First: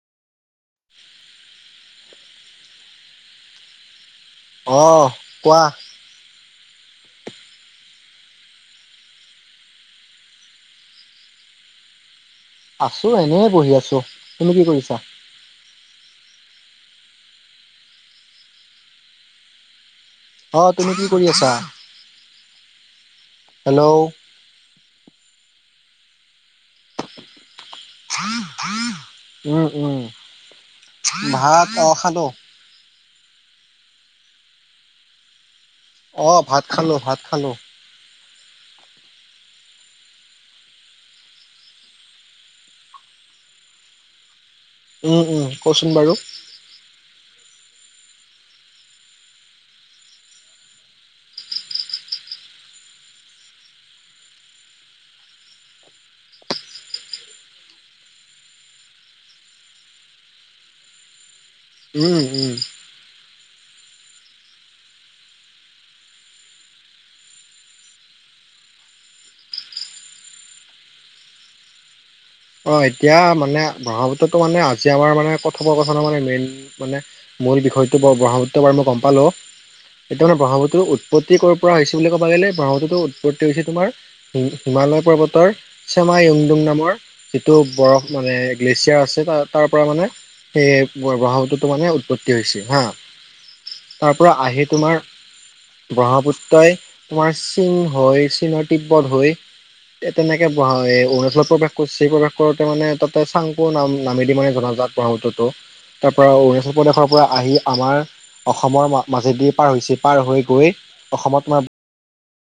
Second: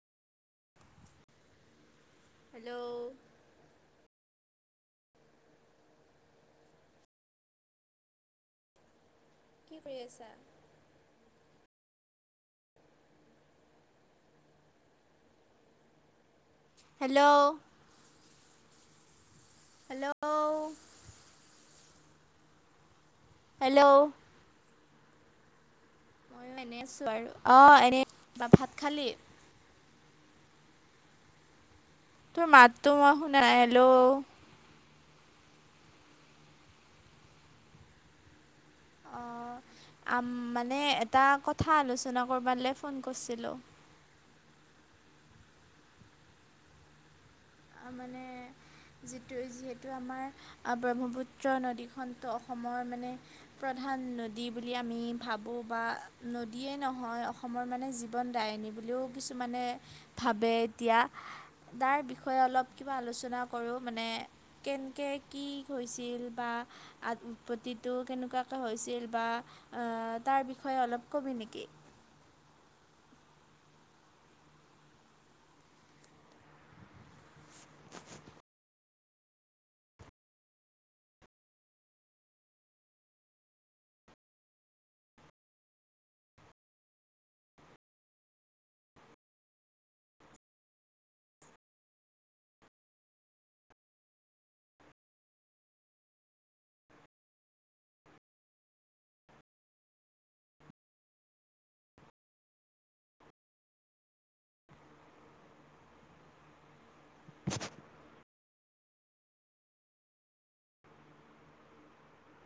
[inaudible] Hello. অহ কোৱা? কি কৰি আছা? আছো এনে বহি আছো। তুমি কি কৰিছা? হেল্ল'। হেল্ল'। অহ, তুমি কি কৰি আছা? হেল্ল'। ময়ো এনেই আছোঁ বাৰু অঁ এনে বা ভাত খালি? উম, উম। ভাত অ। খালো তোৰ মাত তো মই শুনা নাই, হেল্ল'। অ, ভাত খালো, ভাত খালো। অ। আম মানে এটা কথা আলোচনা কৰবালে ফোন কৰিছিলো। কওচোন বাৰু। আ মানে যি যিহেতু আমাৰ ব্ৰহ্মপুত্ৰ নদীখনতো অসমৰ মানে প্ৰধান এখন নদী বুলি আমি ভাবোঁ বা নদীয়ে নহয় অসমৰ মানে জীৱন দায়িনী। কিছুমানে ভাবে এতিয়া তাৰ উম, বিষয়ে উম, অলপ কিবা আলোচনা কৰোঁ মানে কেনকে কি হৈছিল বা উৎপত্তিটো কেনেকুৱা হৈছিল, বা তাৰ বিষয়ে অলপ ক'বি নেকি? অ এতিয়া মানে ব্ৰহ্মপুত্ৰতটো মানে আজি আমাৰ মানে কথপকথনৰ মানে মেইন মানে মূল বিষয়টো বৰ ব্ৰহ্মপুত্ৰবাৰ মই গম পালোঁ। এতিয়া মানে ব্ৰহ্মপুত্ৰ উৎপত্তি ক'ৰ পৰা হৈছে বুলি ক'ব গ'লে ব্ৰহ্মপুত্ৰটো উৎপত্তি হৈছে তোমাৰ মালয় পৰ্বতৰ চেমা য়ুংডুং নামৰ যিটো বৰফ মানে গ্লেছিয়াৰ আছে ত তাৰ পৰা মানে সেই বহাৱটোতো মানে উৎপত্তি হৈছে হা। তাৰ পৰা আহি তোমাৰ ব্ৰহ্মপুত্ৰই তোমাৰ চীন হৈ চীনৰ তিব্বত হৈ এ তেনেকে অৰুণাচলত প্ৰৱেশ কৰচি প্ৰৱেশ কৰোতে মানে তাতে চাংপো নাম নামে দি মানে জনাজাত ব্ৰহ্মপুত্ৰটো। তাৰ পৰা অৰুণাচল প্ৰদেশৰ পৰা আহি আমাৰ অসমৰ মাজেদি পাৰ হৈছে পাৰ হৈ গৈ অসমত তোমাৰ